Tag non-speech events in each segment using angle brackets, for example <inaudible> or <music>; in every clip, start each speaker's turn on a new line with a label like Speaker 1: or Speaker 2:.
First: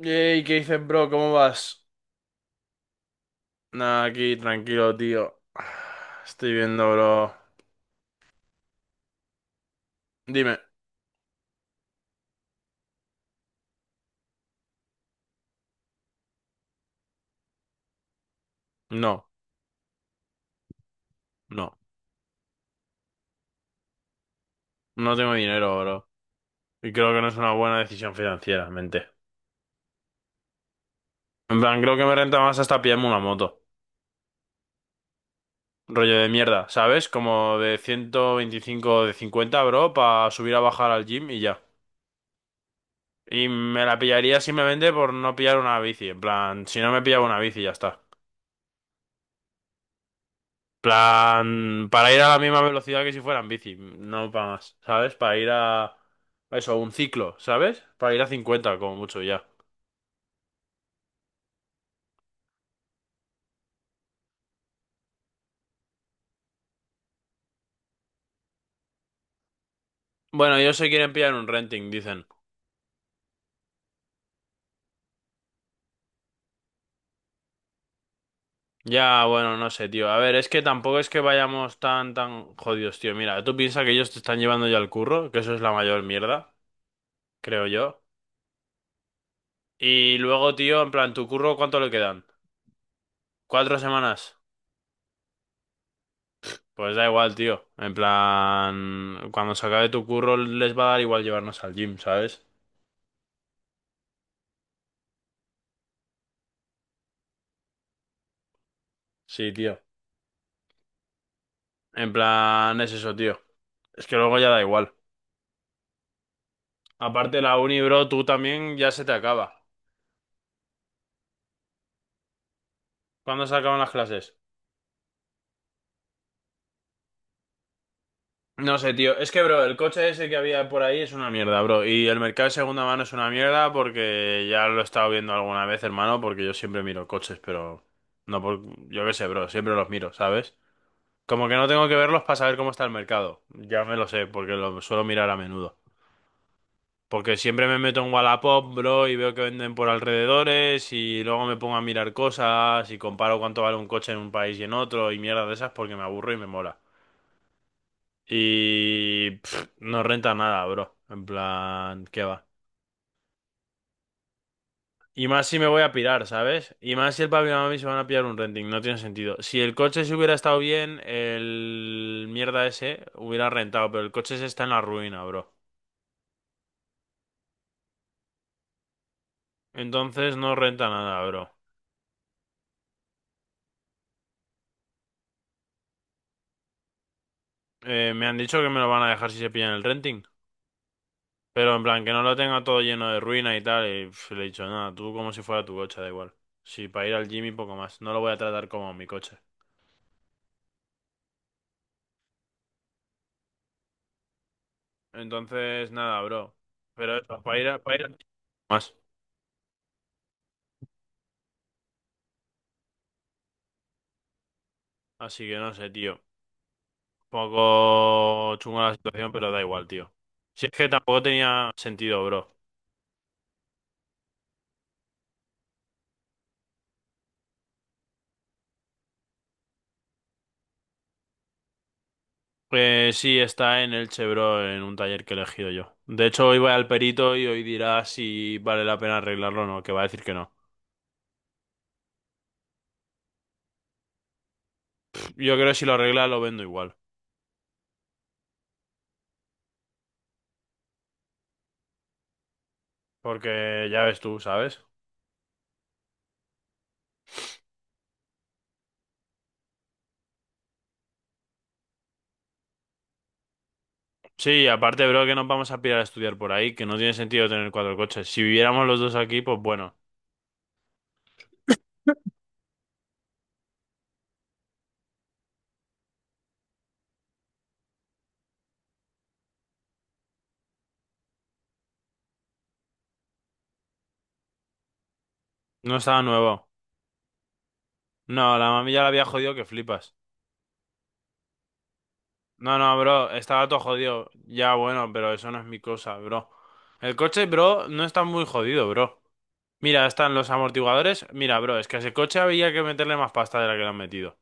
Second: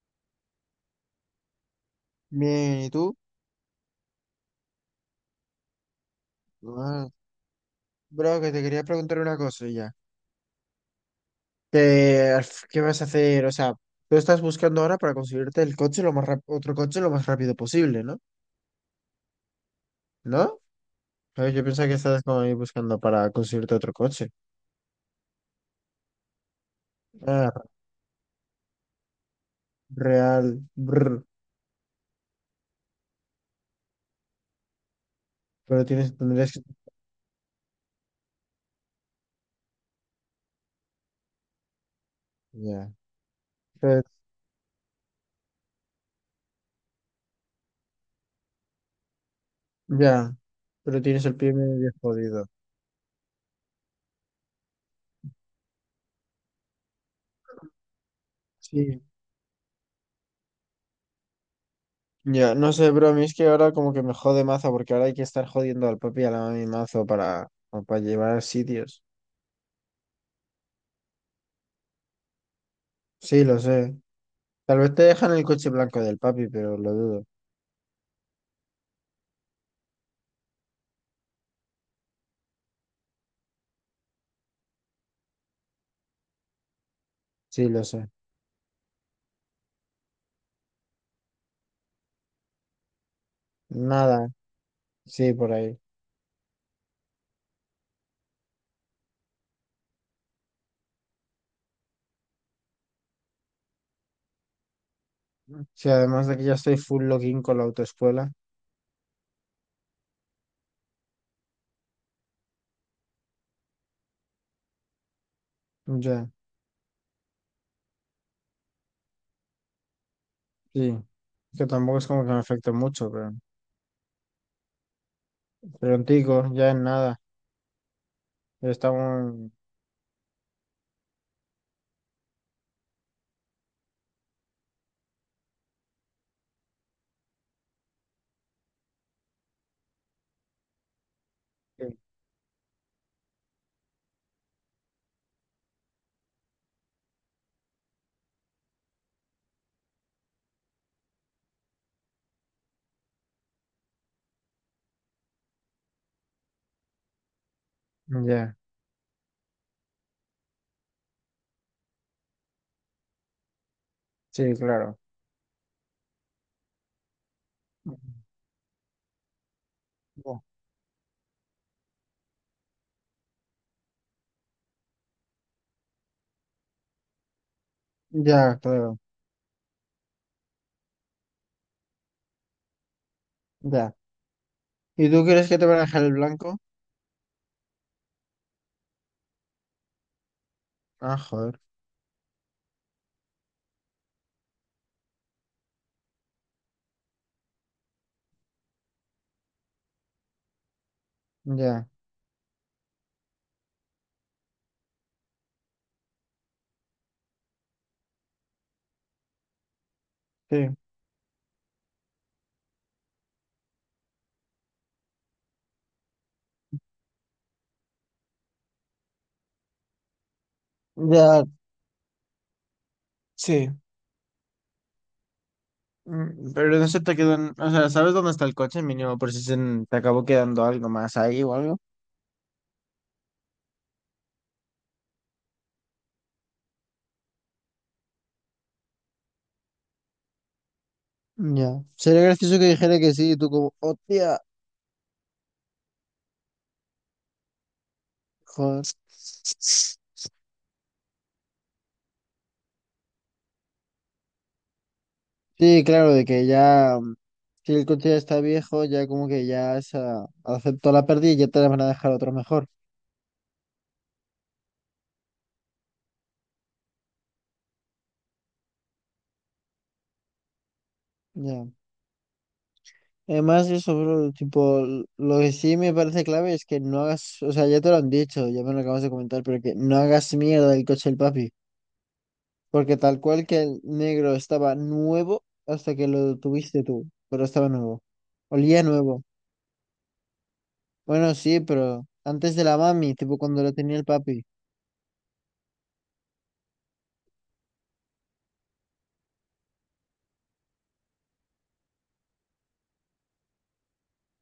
Speaker 1: Yey, ¿qué dices, bro? ¿Cómo vas?
Speaker 2: Bien, ¿y tú?
Speaker 1: Nada, aquí, tranquilo, tío. Estoy viendo,
Speaker 2: Ah,
Speaker 1: bro.
Speaker 2: bro, que te quería preguntar una cosa ya.
Speaker 1: Dime.
Speaker 2: ¿Qué, qué vas a hacer? O sea, tú estás buscando ahora para conseguirte el coche otro coche lo más rápido posible, ¿no?
Speaker 1: No,
Speaker 2: ¿No? Ay, yo
Speaker 1: no.
Speaker 2: pensaba que estabas como ahí buscando para conseguirte otro coche.
Speaker 1: No tengo dinero, bro. Y creo que no es una
Speaker 2: Ah,
Speaker 1: buena decisión financieramente.
Speaker 2: real, brr,
Speaker 1: En plan, creo que me renta más hasta pillarme una moto.
Speaker 2: pero
Speaker 1: Rollo de
Speaker 2: tendrías que...
Speaker 1: mierda, ¿sabes? Como de 125 o de 50, bro, para subir a bajar al gym y ya.
Speaker 2: Ya,
Speaker 1: Y me la
Speaker 2: pero-
Speaker 1: pillaría simplemente por no pillar una bici. En plan, si no me pillaba una bici, ya está.
Speaker 2: ya, pero tienes el pie
Speaker 1: Plan,
Speaker 2: medio
Speaker 1: para ir a la
Speaker 2: jodido.
Speaker 1: misma velocidad que si fuera en bici, no para más, ¿sabes? Para ir a eso, un ciclo, ¿sabes? Para ir a 50 como
Speaker 2: Sí.
Speaker 1: mucho ya.
Speaker 2: Ya, no sé, bro, a mí es que ahora como que me jode mazo porque ahora hay que estar jodiendo al papi y a la mami mazo para llevar a sitios.
Speaker 1: Bueno, ellos se quieren pillar un renting, dicen.
Speaker 2: Sí, lo sé. Tal vez te dejan el coche blanco del papi, pero lo dudo.
Speaker 1: Ya, bueno, no sé, tío. A ver, es que tampoco es que vayamos tan, tan jodidos, tío. Mira, tú piensas que ellos te están llevando ya al curro, que eso es la mayor mierda, creo
Speaker 2: Sí, lo
Speaker 1: yo.
Speaker 2: sé.
Speaker 1: Y luego, tío, en plan, ¿tu curro cuánto le quedan? ¿Cuatro
Speaker 2: Nada,
Speaker 1: semanas?
Speaker 2: sí, por ahí.
Speaker 1: Pues da igual, tío. En plan, cuando se acabe tu curro les va a dar igual llevarnos al gym, ¿sabes?
Speaker 2: Sí, además de que ya estoy full login con la autoescuela.
Speaker 1: Sí, tío. En plan, es eso, tío. Es que luego ya da igual.
Speaker 2: Ya,
Speaker 1: Aparte, la uni, bro, tú también ya se te acaba.
Speaker 2: sí. Que tampoco es como que me afecte mucho, pero.
Speaker 1: ¿Cuándo se acaban las clases?
Speaker 2: pero Prontico, ya en nada. Ya
Speaker 1: No sé, tío. Es que,
Speaker 2: estamos.
Speaker 1: bro, el coche ese que había por ahí es una mierda, bro. Y el mercado de segunda mano es una mierda porque ya lo he estado viendo alguna vez, hermano, porque yo siempre miro coches, pero no por... Yo qué sé, bro, siempre los miro, ¿sabes? Como que no tengo que
Speaker 2: Sí.
Speaker 1: verlos para saber cómo está el mercado. Ya me lo sé, porque lo suelo mirar a menudo. Porque siempre me meto en Wallapop, bro, y veo que venden por alrededores y luego me pongo a mirar cosas y comparo cuánto vale un coche en un país y en otro y mierda de esas porque me aburro y me mola.
Speaker 2: Ya,
Speaker 1: Y no renta nada, bro. En plan, ¿qué va?
Speaker 2: sí, claro.
Speaker 1: Y más si me voy a pirar, ¿sabes? Y más si el papi y la mami se van a pillar un renting, no tiene sentido. Si el coche se hubiera
Speaker 2: Ya,
Speaker 1: estado bien, el mierda ese hubiera rentado, pero el coche se está en la ruina, bro.
Speaker 2: ya, claro.
Speaker 1: Entonces no renta nada, bro.
Speaker 2: Ya. ¿Y tú crees que te van a dejar el blanco?
Speaker 1: Me han dicho que me lo van a dejar si se pillan el renting.
Speaker 2: Ah, joder.
Speaker 1: Pero en plan, que no lo tenga todo lleno de ruinas y tal. Y le he dicho, nada, tú como si fuera tu coche, da igual. Si para ir al gym y poco más. No lo voy a tratar como mi coche.
Speaker 2: Ya,
Speaker 1: Entonces, nada, bro. Pero eso, para ir, para ir al gym, más.
Speaker 2: sí.
Speaker 1: Así que no sé, tío. Poco chunga la situación, pero da igual, tío. Si es que tampoco
Speaker 2: Ya,
Speaker 1: tenía sentido, bro.
Speaker 2: sí. Pero no se te quedan, o sea, ¿sabes dónde está el coche mínimo por si te acabó quedando algo más ahí o algo?
Speaker 1: Pues sí, está en Elche, bro, en un taller que he elegido yo. De hecho, hoy voy al perito y hoy dirá si vale la pena arreglarlo o no, que va a decir que no.
Speaker 2: Ya. Sería gracioso que dijera que sí, y tú como, hostia,
Speaker 1: Yo creo que si lo arregla, lo vendo igual.
Speaker 2: joder.
Speaker 1: Porque ya ves tú, ¿sabes?
Speaker 2: Sí, claro, de que ya, si el coche ya está viejo, ya como que ya esa, aceptó la pérdida y ya te la van a dejar otro mejor.
Speaker 1: Sí, aparte, bro, que nos vamos a pirar a estudiar por ahí, que no tiene sentido tener cuatro coches. Si viviéramos los dos aquí, pues bueno.
Speaker 2: Ya. Además, eso, bro, tipo, lo que sí me parece clave es que no hagas, o sea, ya te lo han dicho, ya me lo acabas de comentar, pero que no hagas mierda del coche del papi. Porque tal cual que el negro estaba nuevo hasta
Speaker 1: No
Speaker 2: que
Speaker 1: estaba
Speaker 2: lo
Speaker 1: nuevo.
Speaker 2: tuviste tú, pero estaba nuevo.
Speaker 1: No, la
Speaker 2: Olía
Speaker 1: mami ya la
Speaker 2: nuevo.
Speaker 1: había jodido que flipas.
Speaker 2: Bueno, sí, pero antes de
Speaker 1: No,
Speaker 2: la
Speaker 1: no,
Speaker 2: mami,
Speaker 1: bro,
Speaker 2: tipo cuando
Speaker 1: estaba
Speaker 2: lo
Speaker 1: todo
Speaker 2: tenía el
Speaker 1: jodido.
Speaker 2: papi.
Speaker 1: Ya, bueno, pero eso no es mi cosa, bro. El coche, bro, no está muy jodido, bro. Mira, están los amortiguadores. Mira, bro, es que a ese coche había que meterle más pasta de la que le han metido.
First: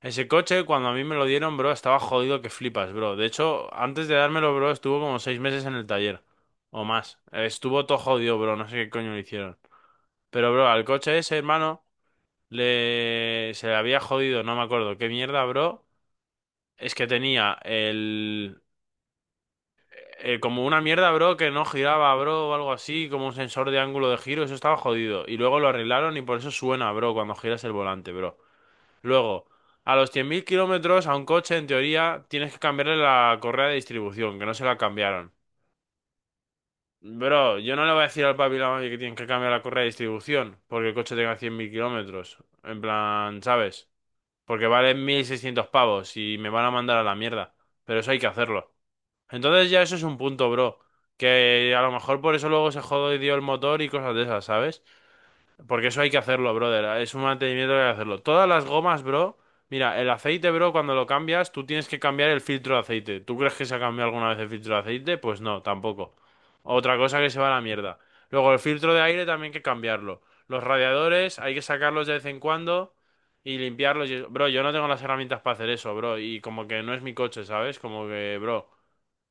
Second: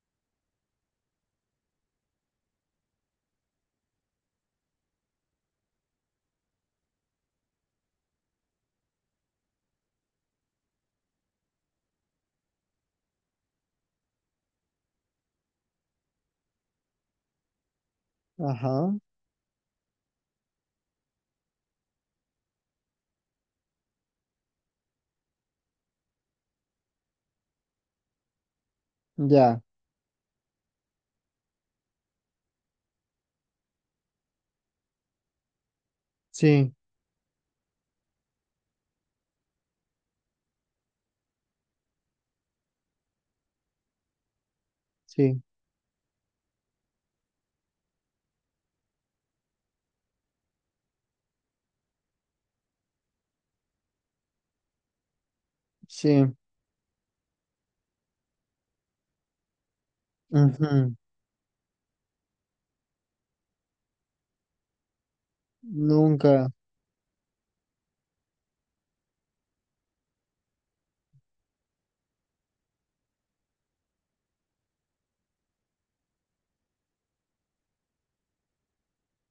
Speaker 1: Ese coche, cuando a mí me lo dieron, bro, estaba jodido que flipas, bro. De hecho, antes de dármelo, bro, estuvo como 6 meses en el taller. O más. Estuvo todo jodido, bro. No sé qué coño le hicieron. Pero, bro, al coche ese, hermano, le... se le había jodido, no me acuerdo. ¿Qué mierda, bro? Es que tenía el...
Speaker 2: Ajá,
Speaker 1: como una mierda, bro, que no giraba, bro, o algo así, como un sensor de ángulo de giro. Eso estaba jodido. Y luego lo arreglaron y por eso suena, bro, cuando giras el volante, bro. Luego,
Speaker 2: ya.
Speaker 1: a los 100.000 kilómetros a un coche, en teoría, tienes que cambiarle la correa de distribución, que no se la cambiaron.
Speaker 2: Sí,
Speaker 1: Bro, yo no le voy a decir al papi y la mami que tienen que cambiar la correa de distribución porque el coche tenga 100.000 kilómetros. En plan, ¿sabes? Porque vale mil
Speaker 2: sí,
Speaker 1: seiscientos pavos y me van a mandar a la mierda. Pero eso hay que hacerlo. Entonces ya eso es un punto, bro. Que a lo mejor por eso luego se jodió el motor y cosas de esas, ¿sabes? Porque eso hay que
Speaker 2: sí.
Speaker 1: hacerlo, brother. Es un mantenimiento que hay que hacerlo. Todas las gomas, bro. Mira, el aceite, bro, cuando
Speaker 2: Ujú.
Speaker 1: lo cambias, tú tienes que cambiar el filtro de aceite. ¿Tú crees que se ha cambiado alguna vez el filtro de aceite? Pues no, tampoco.
Speaker 2: Nunca.
Speaker 1: Otra cosa que se va a la mierda. Luego, el filtro de aire también hay que cambiarlo. Los radiadores hay que sacarlos de vez en cuando y limpiarlos. Bro, yo no tengo las herramientas para hacer eso, bro. Y como que no es mi coche, ¿sabes? Como que, bro,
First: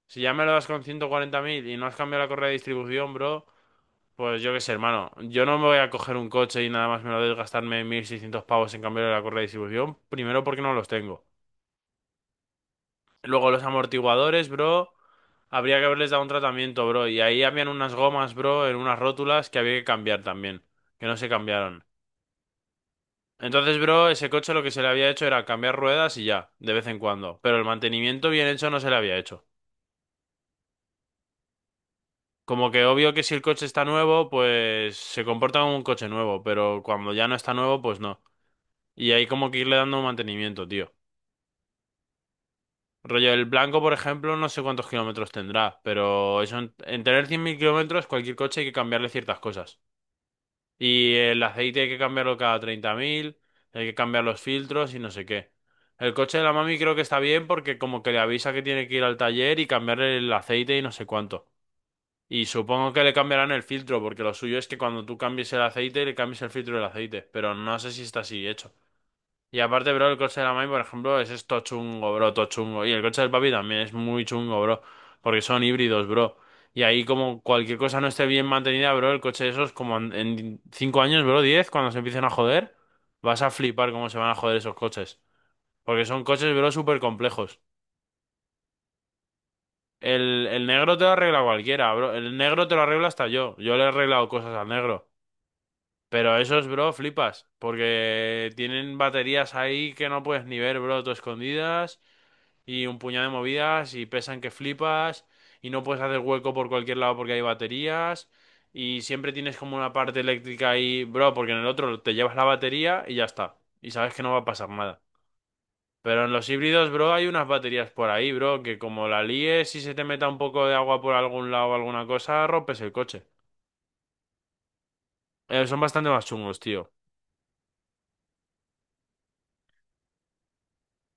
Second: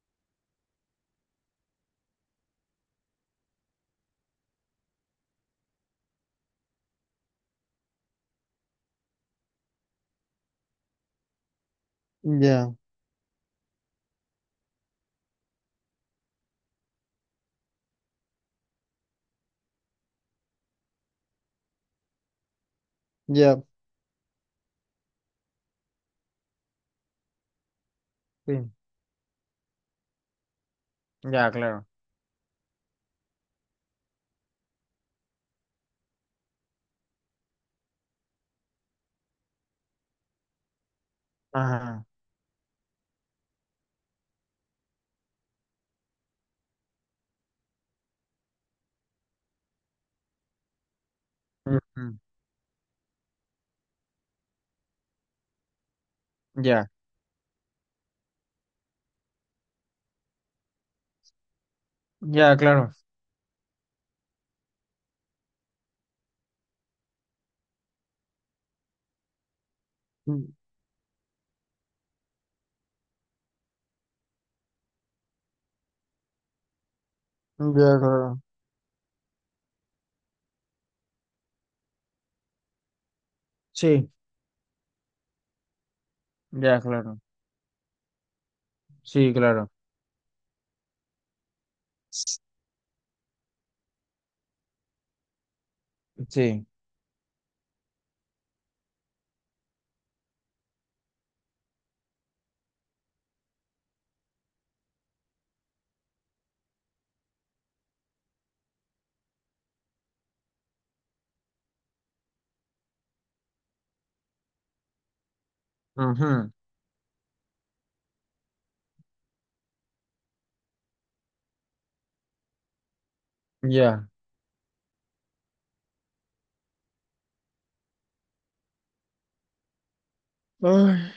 Speaker 1: si ya me lo das con 140.000 y no has cambiado la correa de distribución, bro. Pues yo qué sé, hermano. Yo no me voy a coger un coche y nada más me lo de gastarme 1.600 pavos en cambiar la correa de distribución. Primero porque no los tengo.
Speaker 2: Ya,
Speaker 1: Luego los amortiguadores, bro. Habría que haberles dado un tratamiento, bro. Y ahí habían unas gomas, bro, en unas rótulas que había que cambiar también. Que no se cambiaron.
Speaker 2: ya.
Speaker 1: Entonces, bro, ese coche lo que se le había hecho era cambiar ruedas y ya, de vez en cuando. Pero el mantenimiento bien hecho
Speaker 2: Sí,
Speaker 1: no se le había hecho.
Speaker 2: ya, claro.
Speaker 1: Como que obvio que si el coche está nuevo, pues se comporta como un coche nuevo. Pero cuando ya no está nuevo, pues no. Y hay como que irle dando mantenimiento, tío.
Speaker 2: Ajá.
Speaker 1: Rollo, el blanco, por ejemplo, no sé cuántos kilómetros tendrá, pero eso en tener 100.000 kilómetros, cualquier coche hay que cambiarle ciertas cosas. Y el aceite hay que
Speaker 2: Ujú.
Speaker 1: cambiarlo cada 30.000, hay que cambiar los filtros y no sé qué. El coche de la mami
Speaker 2: Ya,
Speaker 1: creo que está bien porque como que le avisa que tiene que ir al taller y cambiarle el aceite y no sé cuánto. Y
Speaker 2: ya,
Speaker 1: supongo
Speaker 2: claro.
Speaker 1: que le cambiarán el filtro, porque lo suyo es que cuando tú cambies el aceite, le cambies el filtro del aceite, pero no sé si está así hecho. Y aparte, bro, el coche de
Speaker 2: Mm,
Speaker 1: la Mai, por ejemplo, es esto chungo, bro, todo chungo. Y el coche del papi también es muy chungo, bro. Porque son híbridos, bro. Y ahí como
Speaker 2: ya,
Speaker 1: cualquier cosa no esté
Speaker 2: claro.
Speaker 1: bien mantenida, bro, el coche de esos como en 5 años, bro, 10 cuando se empiecen a joder, vas a flipar cómo
Speaker 2: Sí,
Speaker 1: se van a joder esos coches. Porque son coches, bro,
Speaker 2: ya,
Speaker 1: súper
Speaker 2: claro.
Speaker 1: complejos.
Speaker 2: Sí, claro.
Speaker 1: El negro te lo arregla cualquiera, bro. El negro te lo arregla hasta yo. Yo le he arreglado cosas al negro. Pero
Speaker 2: Sí.
Speaker 1: esos, bro, flipas. Porque tienen baterías ahí que no puedes ni ver, bro, todo escondidas. Y un puñado de movidas y pesan que flipas y no puedes hacer hueco por cualquier lado porque hay baterías y siempre tienes como una parte eléctrica ahí, bro, porque en el otro te llevas la batería y ya está y sabes que no va a pasar nada. Pero en los
Speaker 2: Ujú.
Speaker 1: híbridos, bro, hay unas baterías por ahí, bro, que como la líes y se te meta un poco de agua por algún lado o alguna cosa, rompes el coche.
Speaker 2: Ya.
Speaker 1: Son bastante más chungos, tío.
Speaker 2: Ay,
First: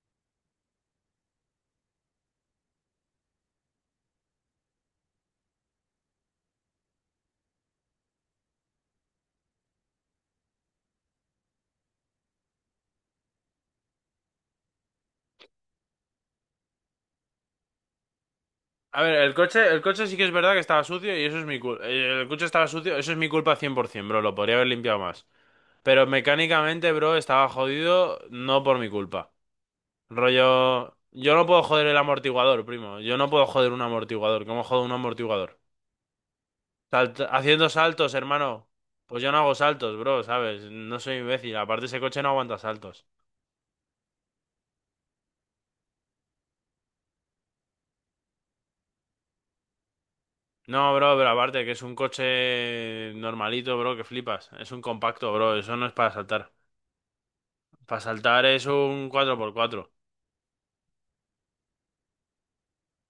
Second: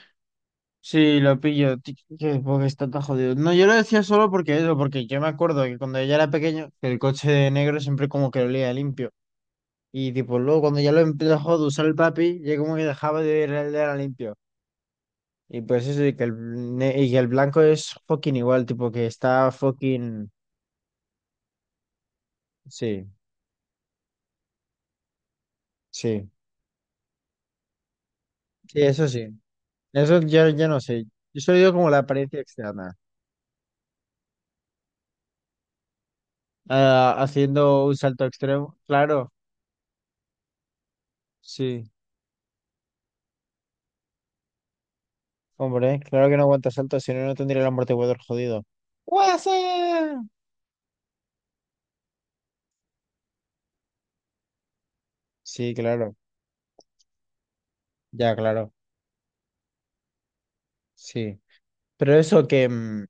Speaker 2: sí, lo pillo, porque está tan jodido. No, yo lo decía solo porque eso, porque yo me acuerdo que cuando yo era pequeño, que el coche de negro siempre como que olía limpio. Y tipo, luego cuando ya lo empezó de usar el papi, ya como que dejaba de oler el de era limpio. Y pues eso, y que y que el blanco es fucking igual, tipo
Speaker 1: A
Speaker 2: que
Speaker 1: ver, el
Speaker 2: está
Speaker 1: coche, el coche sí que
Speaker 2: fucking...
Speaker 1: es verdad que estaba sucio y eso es mi culpa. El coche estaba sucio,
Speaker 2: Sí,
Speaker 1: eso es mi culpa 100%, bro. Lo podría haber limpiado más. Pero
Speaker 2: sí,
Speaker 1: mecánicamente, bro, estaba jodido no por mi
Speaker 2: sí.
Speaker 1: culpa.
Speaker 2: Eso ya, ya no
Speaker 1: Rollo,
Speaker 2: sé.
Speaker 1: yo
Speaker 2: Yo
Speaker 1: no
Speaker 2: solo
Speaker 1: puedo
Speaker 2: digo
Speaker 1: joder
Speaker 2: como
Speaker 1: el
Speaker 2: la apariencia
Speaker 1: amortiguador,
Speaker 2: externa.
Speaker 1: primo. Yo no puedo joder un amortiguador. ¿Cómo jodo un amortiguador?
Speaker 2: Ah,
Speaker 1: Haciendo
Speaker 2: haciendo un
Speaker 1: saltos,
Speaker 2: salto
Speaker 1: hermano.
Speaker 2: extremo,
Speaker 1: Pues yo
Speaker 2: claro,
Speaker 1: no hago saltos, bro, ¿sabes? No soy imbécil. Aparte,
Speaker 2: sí.
Speaker 1: ese coche no aguanta saltos.
Speaker 2: Hombre, claro que no aguanta salto, si no, no tendría el amortiguador jodido. ¡Guasa!
Speaker 1: No, bro, pero aparte que es un coche normalito, bro, que flipas. Es un compacto, bro.
Speaker 2: Sí,
Speaker 1: Eso no es para
Speaker 2: claro,
Speaker 1: saltar. Para
Speaker 2: ya,
Speaker 1: saltar es
Speaker 2: claro,
Speaker 1: un 4x4.
Speaker 2: sí. Pero eso que,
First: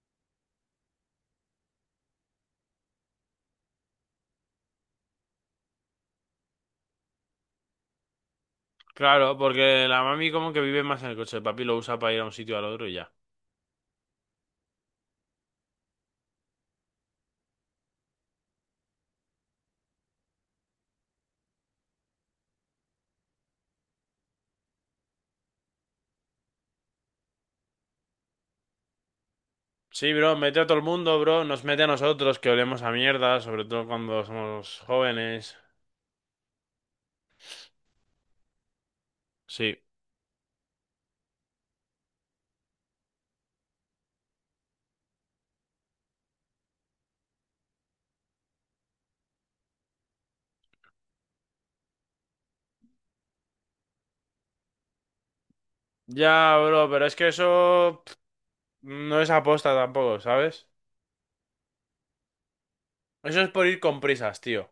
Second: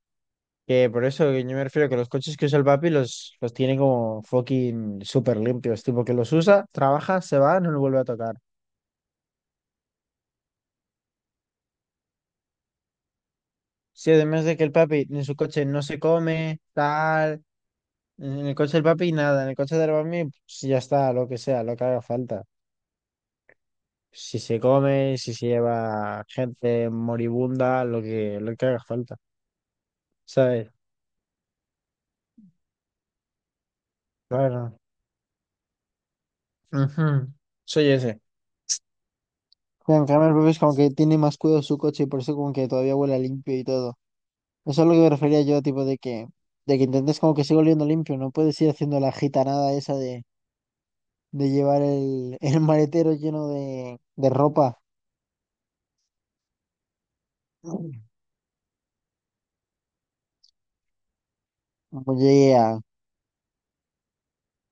Speaker 2: que por eso que yo me refiero que los coches que usa el papi los tiene como fucking súper limpios, tipo que los usa, trabaja, se va, no lo vuelve a tocar.
Speaker 1: Claro, porque la mami como que vive más en el coche. El papi lo usa para ir a un sitio al otro y ya.
Speaker 2: Sí, además de que el papi en su coche no se come, tal, en el coche del papi nada, en el coche del mami, pues ya está, lo que sea, lo que haga falta. Si se come, si se lleva gente moribunda, lo que haga falta,
Speaker 1: Sí, bro, mete a
Speaker 2: ¿sabes?
Speaker 1: todo el mundo, bro. Nos mete a nosotros que olemos a mierda, sobre todo cuando somos
Speaker 2: Claro.
Speaker 1: jóvenes.
Speaker 2: Ujú. Soy ese.
Speaker 1: Sí.
Speaker 2: Mira, en cambio, el Pepe es como que tiene más cuidado su coche y por eso como que todavía huele a limpio y todo. Eso es lo que me refería yo, tipo de que intentes como que siga oliendo limpio, no puedes ir haciendo la gitanada esa de, llevar el, <laughs> el maletero lleno de ropa.
Speaker 1: Ya, bro, pero es que eso no es aposta tampoco, ¿sabes?
Speaker 2: Oye, ya,
Speaker 1: Eso es por ir con prisas, tío.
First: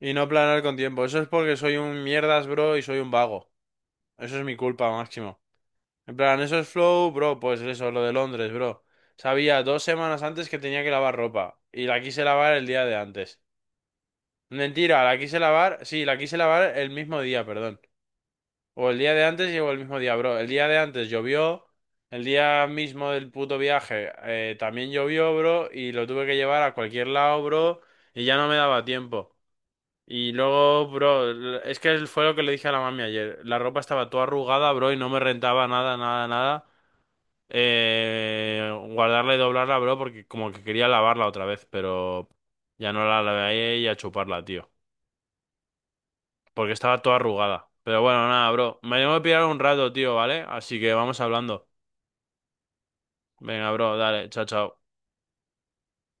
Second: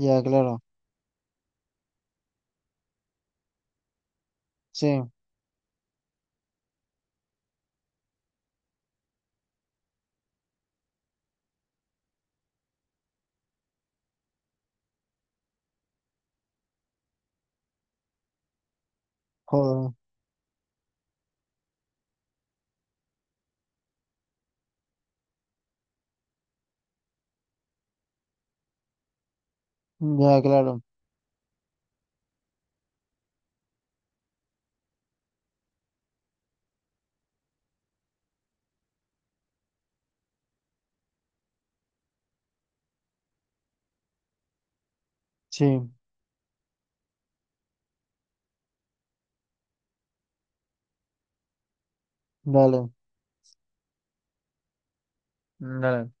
Speaker 1: Y no
Speaker 2: claro.
Speaker 1: planear con tiempo. Eso es porque soy un mierdas, bro, y soy un vago. Eso es mi culpa,
Speaker 2: Sí,
Speaker 1: máximo. En plan, eso es flow, bro, pues eso, lo de Londres, bro. Sabía 2 semanas antes que tenía que lavar ropa. Y la quise lavar el día de antes. Mentira, la quise lavar, sí, la quise lavar el mismo día, perdón. O el día de antes llegó el
Speaker 2: joder,
Speaker 1: mismo día, bro. El día de antes llovió. El día mismo del puto viaje también llovió, bro. Y lo tuve que llevar a cualquier lado, bro. Y ya no me daba tiempo. Y
Speaker 2: ya, claro.
Speaker 1: luego, bro, es que fue lo que le dije a la mami ayer. La ropa estaba toda arrugada, bro, y no me rentaba nada, nada, nada. Guardarla y doblarla, bro, porque como que quería lavarla otra vez, pero ya no la lavé y a chuparla, tío,
Speaker 2: Sí,
Speaker 1: porque estaba toda arrugada. Pero bueno, nada, bro. Me tengo que pillar un rato, tío, ¿vale? Así que vamos hablando.
Speaker 2: dale.
Speaker 1: Venga, bro, dale, chao, chao.
Speaker 2: Dale.